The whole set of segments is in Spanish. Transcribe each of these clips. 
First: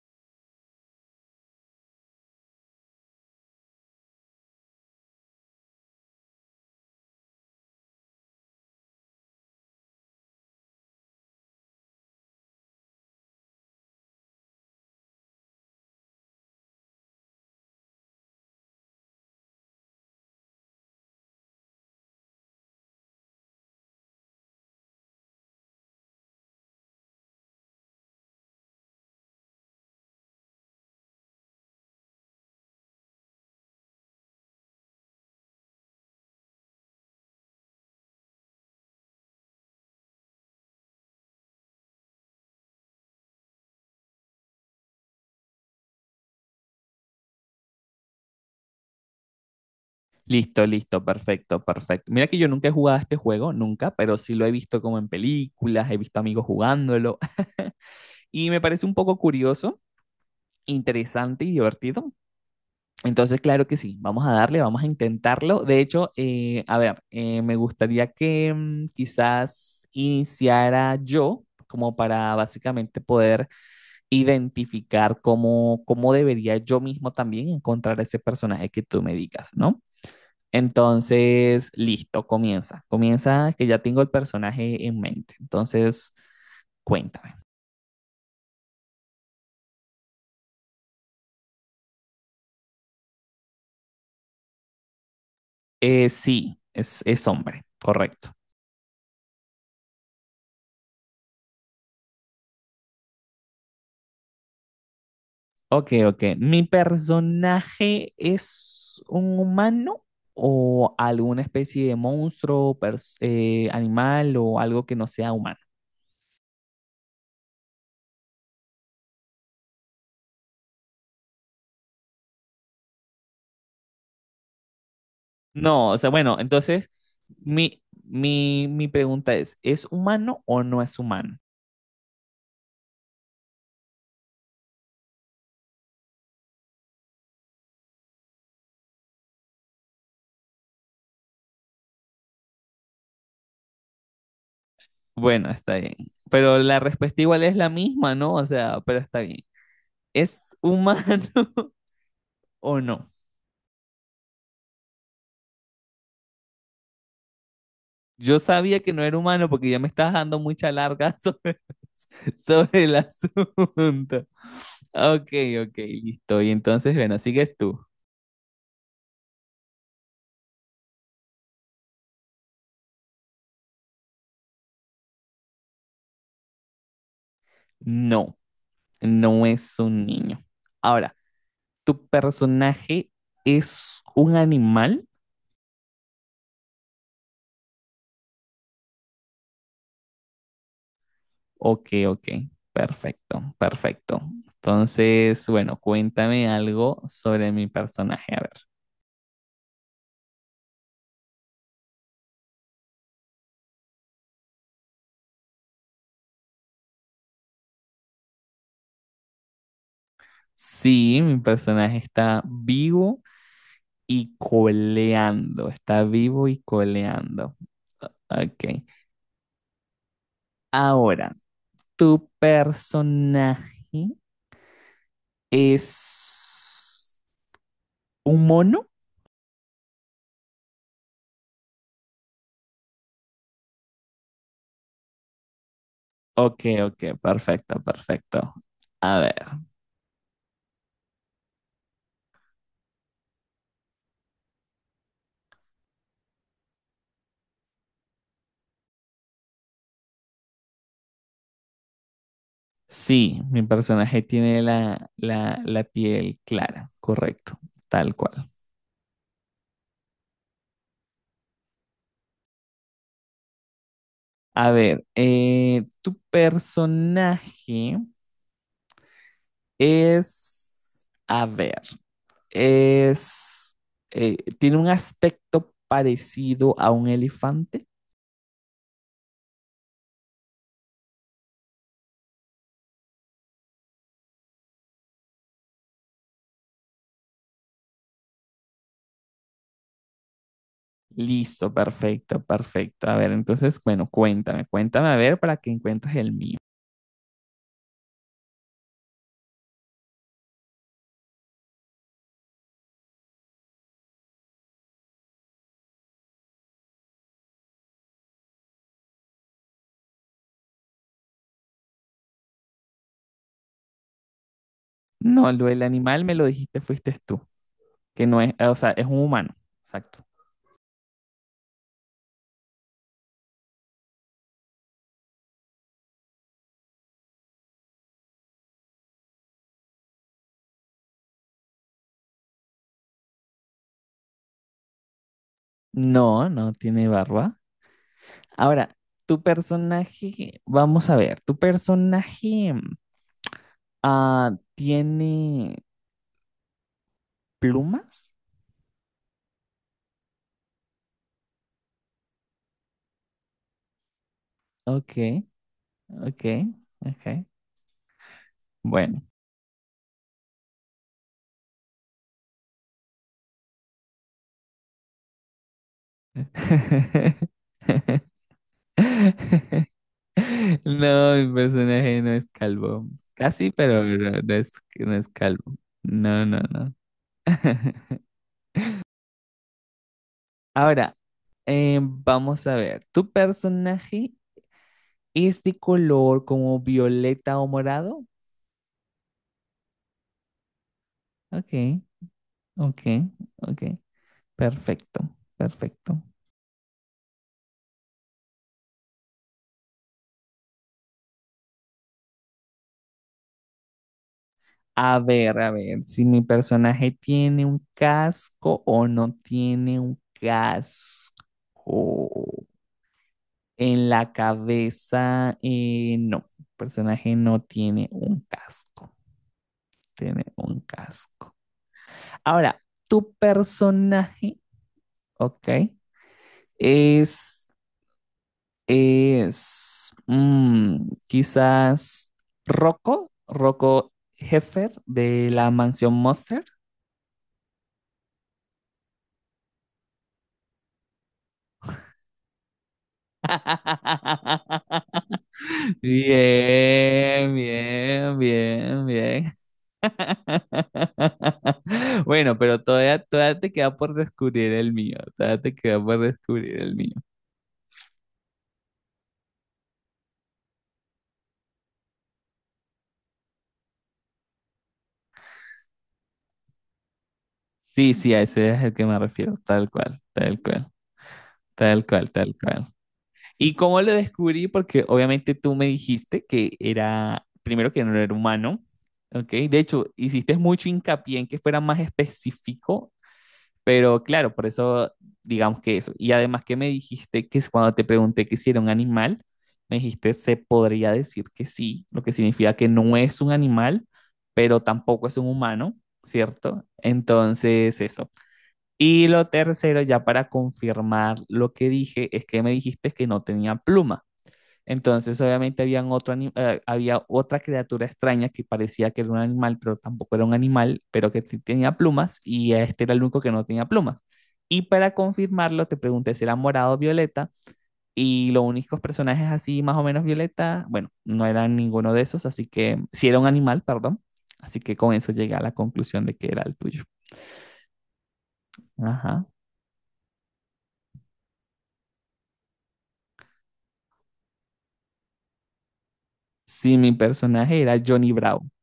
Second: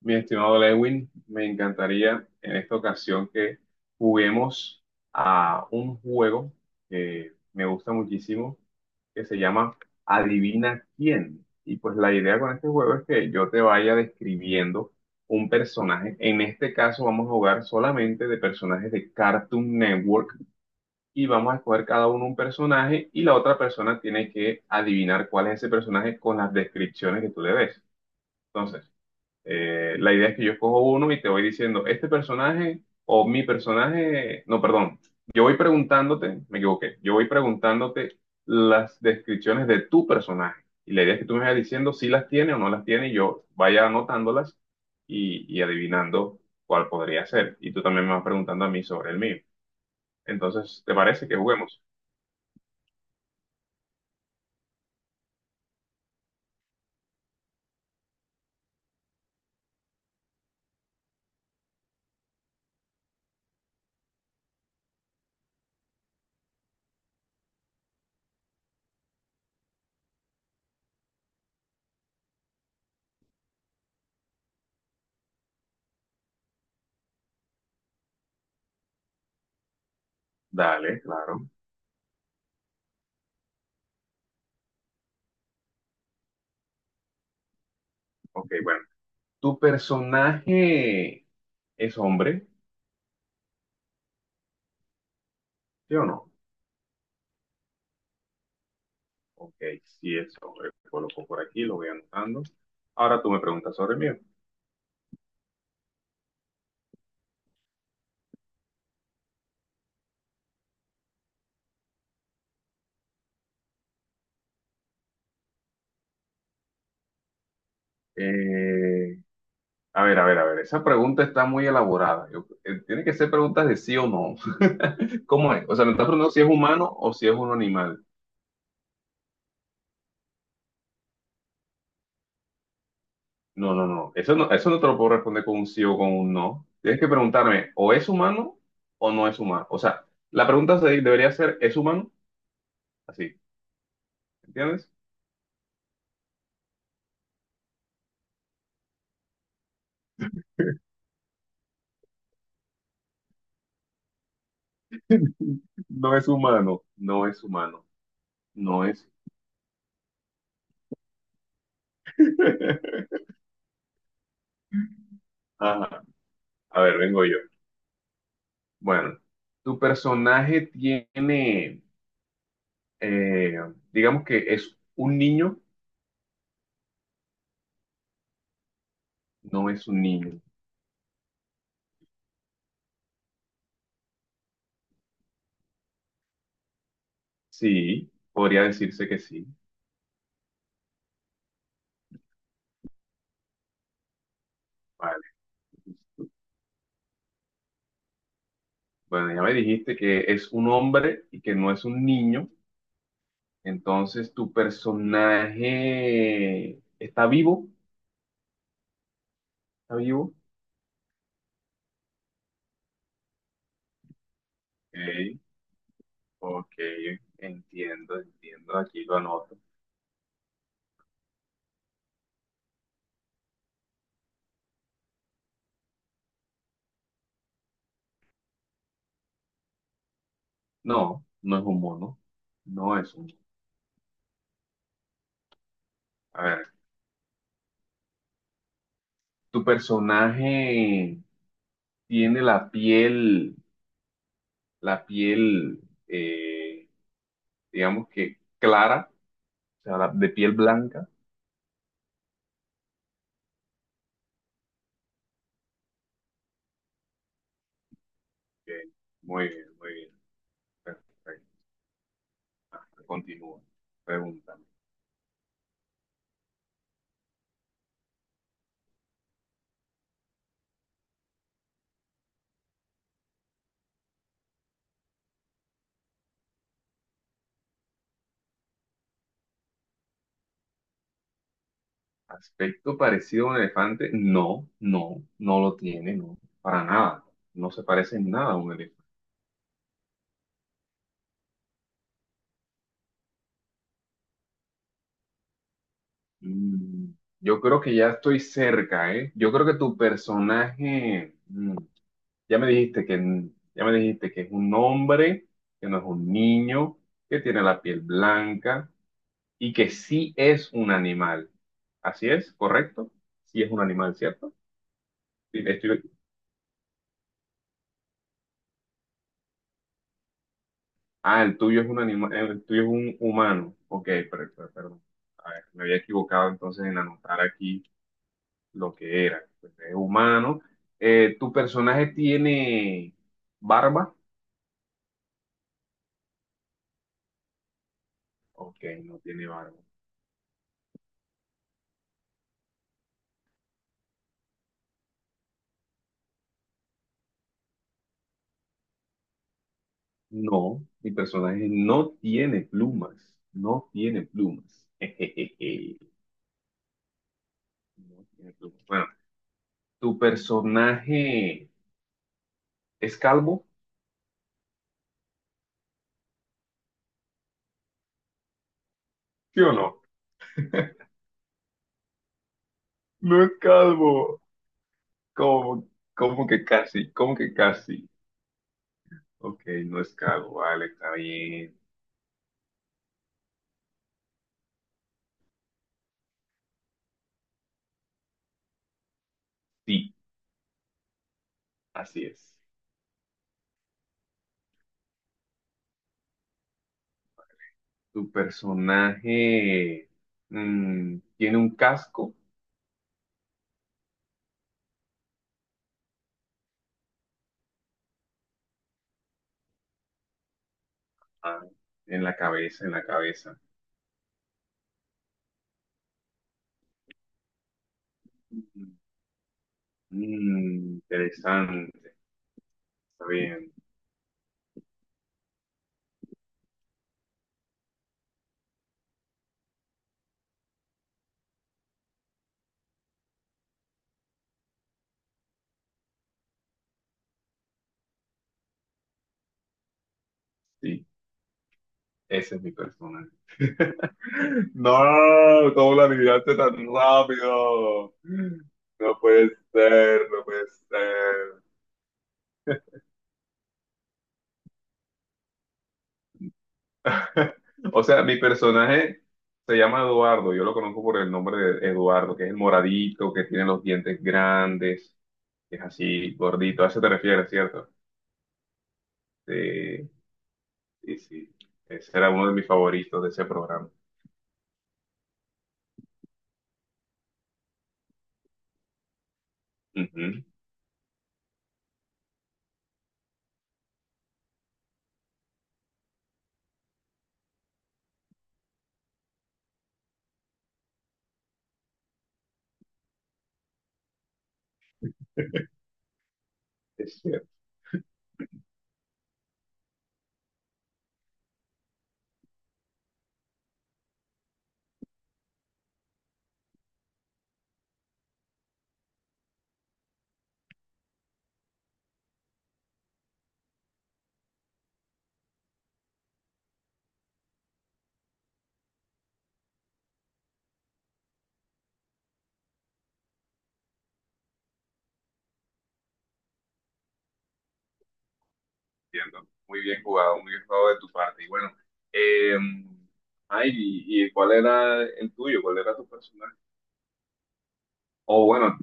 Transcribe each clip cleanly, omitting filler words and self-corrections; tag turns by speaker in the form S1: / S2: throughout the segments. S1: Mi estimado Lewin, me encantaría en esta ocasión que juguemos a un juego que me gusta muchísimo, que se llama Adivina quién. Y pues la idea con este juego es que yo te vaya describiendo un personaje. En este caso vamos a jugar solamente de personajes de Cartoon Network y vamos a escoger cada uno un personaje y la otra persona tiene que adivinar cuál es ese personaje con las descripciones que tú le des. Entonces, la idea es que yo escojo uno y te voy diciendo, este personaje o mi personaje, no, perdón, yo voy preguntándote, me equivoqué, yo voy preguntándote las descripciones de tu personaje. Y la idea es que tú me vayas diciendo si las tiene o no las tiene y yo vaya anotándolas y adivinando cuál podría ser. Y tú también me vas preguntando a mí sobre el mío.
S2: Listo,
S1: Entonces, ¿te
S2: listo,
S1: parece que
S2: perfecto,
S1: juguemos?
S2: perfecto. Mira que yo nunca he jugado a este juego, nunca, pero sí lo he visto como en películas, he visto amigos jugándolo y me parece un poco curioso, interesante y divertido. Entonces, claro que sí, vamos a darle, vamos a intentarlo. De hecho, a ver, me gustaría que quizás iniciara yo como para básicamente poder identificar cómo, cómo debería yo mismo también encontrar ese personaje que tú me digas, ¿no?
S1: Dale, claro.
S2: Entonces, listo, comienza. Comienza que ya tengo el personaje en mente. Entonces, cuéntame.
S1: Ok, bueno. ¿Tu personaje es hombre? ¿Sí o no?
S2: Sí, es hombre, correcto.
S1: Ok, sí, eso coloco por aquí, lo voy anotando. Ahora tú me preguntas sobre mí.
S2: Ok, ok. ¿Mi personaje es un humano o alguna especie de monstruo, animal o algo que no sea humano?
S1: Eh, a ver, esa pregunta está muy elaborada. Tiene que ser preguntas de sí o no. ¿Cómo es? O sea,
S2: No,
S1: me
S2: o
S1: estás
S2: sea,
S1: preguntando
S2: bueno,
S1: si es
S2: entonces
S1: humano o si es un animal.
S2: mi pregunta ¿es humano o no es humano?
S1: No, no, no. Eso no, eso no te lo puedo responder con un sí o con un no. Tienes que preguntarme, ¿o es humano o no es humano? O sea, la pregunta debería ser, ¿es humano? Así, ¿entiendes?
S2: Bueno, está bien. Pero la respuesta igual es la misma, ¿no? O sea, pero está bien. ¿Es humano o no?
S1: No es humano, no es humano,
S2: Yo sabía
S1: no
S2: que no
S1: es.
S2: era humano porque ya me estás dando mucha larga sobre el asunto. Ok, ok,
S1: Ajá.
S2: listo. Y
S1: A
S2: entonces,
S1: ver,
S2: bueno,
S1: vengo yo.
S2: sigues tú.
S1: Bueno, tu personaje tiene, eh, digamos que es un niño,
S2: No, no
S1: no
S2: es
S1: es un
S2: un niño.
S1: niño.
S2: Ahora, ¿tu personaje es un animal?
S1: Sí, podría decirse que sí.
S2: Ok, ok, perfecto, perfecto.
S1: Vale.
S2: Entonces, bueno, cuéntame algo sobre mi personaje. A ver,
S1: Bueno, ya me dijiste que es un hombre y que no es un niño. Entonces, tu personaje está vivo, está vivo.
S2: sí, mi personaje está vivo y
S1: Ok,
S2: coleando, está vivo y
S1: ok,
S2: coleando.
S1: entiendo,
S2: Ok,
S1: entiendo. Aquí lo anoto.
S2: ahora, ¿tu personaje es un mono?
S1: No, no es un mono. No es un. A
S2: Ok,
S1: ver,
S2: ok, perfecto, perfecto. A ver,
S1: tu personaje tiene la piel, eh, digamos que clara, o sea, de piel blanca.
S2: sí, mi personaje tiene la piel clara, correcto, tal cual.
S1: Ok, muy bien, muy bien. Perfecto. Continúa. Pregúntame.
S2: A ver, tu personaje es, a ver, es, tiene un aspecto parecido a un elefante.
S1: ¿Aspecto parecido a un elefante? No, no, no lo tiene, no, para nada. No se parece en nada a un elefante.
S2: Listo, perfecto, perfecto. A ver, entonces, bueno, cuéntame, cuéntame a ver para que encuentres el mío.
S1: Mm, yo creo que ya estoy cerca, ¿eh? Yo creo que tu personaje Ya me dijiste que, ya me dijiste que es un hombre, que no es un niño, que tiene la piel blanca y que sí es un animal. Así es, correcto. Sí es un animal, ¿cierto?
S2: No,
S1: Sí,
S2: lo del
S1: estoy-
S2: animal me lo dijiste, fuiste tú, que no es, o sea, es un humano, exacto.
S1: ah, el tuyo es un animal, el tuyo es un humano. Ok, perdón. A ver, me había equivocado entonces en anotar aquí lo que era. Pues es humano. ¿Tu personaje tiene barba?
S2: No, no tiene barba.
S1: Ok,
S2: Ahora,
S1: no
S2: tu
S1: tiene barba.
S2: personaje, vamos a ver, tu personaje. Ah, ¿tiene plumas?
S1: No, mi personaje no tiene plumas. No tiene plumas.
S2: Ok,
S1: Jejeje,
S2: ok, ok.
S1: no tiene plumas. Bueno,
S2: Bueno.
S1: ¿tu personaje es calvo? ¿Sí o no?
S2: No, mi personaje no es calvo.
S1: No es
S2: Casi, pero no
S1: calvo.
S2: no es calvo.
S1: ¿Cómo,
S2: No,
S1: cómo
S2: no,
S1: que
S2: no.
S1: casi? ¿Cómo que casi? Ok, no es calvo. Vale, está
S2: Ahora,
S1: bien.
S2: vamos a ver. ¿Tu personaje es de color como violeta o morado?
S1: Sí,
S2: Ok,
S1: así es.
S2: ok, ok. Perfecto, perfecto.
S1: ¿Tu personaje tiene un casco?
S2: A ver, si mi personaje tiene un casco o no tiene un casco.
S1: Ah, en la cabeza, en la cabeza.
S2: En la cabeza, no, el personaje no tiene un casco, tiene un
S1: Mm,
S2: casco.
S1: interesante.
S2: Ahora,
S1: Está
S2: tu
S1: bien.
S2: personaje, ok, es, es, quizás Rocco, Rocco Heffer de la Mansión Monster.
S1: Sí, ese es mi personaje. No, ¿cómo lo adivinaste tan
S2: Bien,
S1: rápido?
S2: bien, bien,
S1: No puede
S2: bien.
S1: ser, no puede ser.
S2: Bueno, pero todavía, todavía te queda por descubrir el mío. Todavía te queda por descubrir el mío.
S1: O sea, mi personaje se llama Eduardo, yo lo conozco por el nombre de Eduardo, que es el moradito, que tiene los dientes grandes, que es así gordito. A eso te refieres, ¿cierto?
S2: Sí, sí, a ese es el que me refiero. Tal
S1: Sí,
S2: cual, tal cual,
S1: sí, sí.
S2: tal
S1: Ese era
S2: cual,
S1: uno de
S2: tal
S1: mis
S2: cual.
S1: favoritos de ese
S2: ¿Y
S1: programa.
S2: cómo lo descubrí? Porque obviamente tú me dijiste que era, primero que no era humano, ¿ok? De hecho,
S1: Ujú,
S2: hiciste mucho hincapié en que fuera más específico. Pero claro, por eso digamos que eso. Y además que me dijiste que es cuando te pregunté que si era un animal, me dijiste se podría decir que sí, lo que significa que no es un animal, pero tampoco es un humano, ¿cierto?
S1: es cierto.
S2: Entonces, eso. Y lo tercero, ya para confirmar lo que dije, es que me dijiste que no tenía pluma. Entonces, obviamente, habían había otra criatura extraña que parecía que era un animal, pero tampoco era un animal, pero que sí tenía plumas, y este era el único que no tenía plumas. Y para confirmarlo, te pregunté si era morado o violeta, y los únicos personajes así, más o menos violeta, bueno, no eran ninguno de esos, así que si era un animal, perdón. Así que con eso llegué a la conclusión de que era el tuyo. Ajá.
S1: Entiendo. Muy bien jugado de tu parte. Y bueno, eh, ay, ¿y cuál era el tuyo? ¿Cuál era tu personaje?
S2: Sí, mi personaje era Johnny
S1: Oh,
S2: Bravo.
S1: bueno,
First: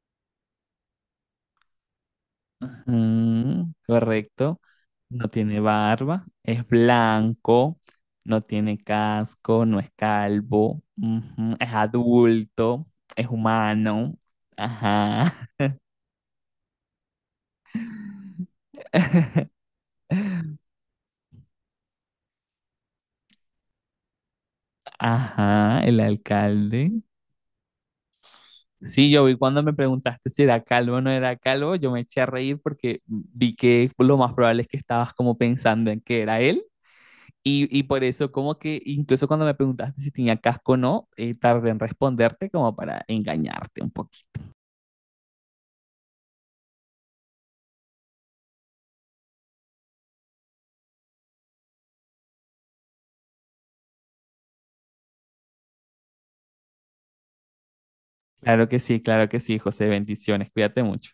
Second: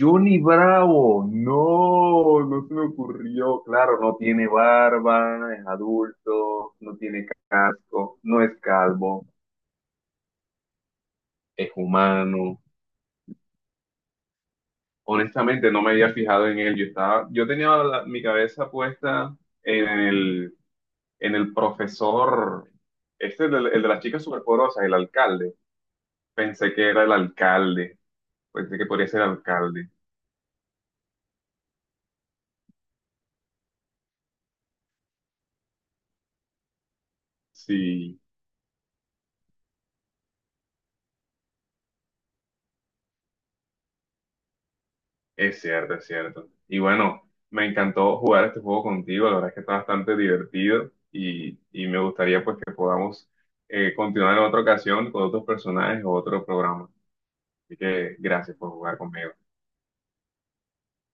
S1: Johnny Bravo. No, no se me ocurrió.
S2: Mm,
S1: Claro, no tiene
S2: correcto. No
S1: barba,
S2: tiene
S1: es
S2: barba, es
S1: adulto, no tiene
S2: blanco,
S1: casco, no
S2: no
S1: es
S2: tiene
S1: calvo,
S2: casco, no es calvo, ujú, es
S1: es humano.
S2: adulto, es humano. Ajá.
S1: Honestamente, no me había fijado en él. Yo estaba, yo tenía mi cabeza puesta en el, en el profesor, este, es el de las chicas superpoderosas, el alcalde.
S2: Ajá, el
S1: Pensé que
S2: alcalde.
S1: era el alcalde. Pensé que podría
S2: Sí,
S1: ser
S2: yo vi cuando me
S1: alcalde.
S2: preguntaste si era calvo o no era calvo, yo me eché a reír porque vi que lo más probable es que estabas como pensando en que era él. Y por
S1: Sí,
S2: eso como que incluso cuando me preguntaste si tenía casco o no, tardé en responderte como para engañarte un poquito.
S1: es cierto, es cierto. Y bueno, me encantó jugar este juego contigo. La verdad es que está bastante divertido y me gustaría pues que podamos continuar en otra ocasión con otros personajes o otro programa. Así que gracias por jugar
S2: Claro
S1: conmigo.
S2: que sí, José. Bendiciones. Cuídate mucho.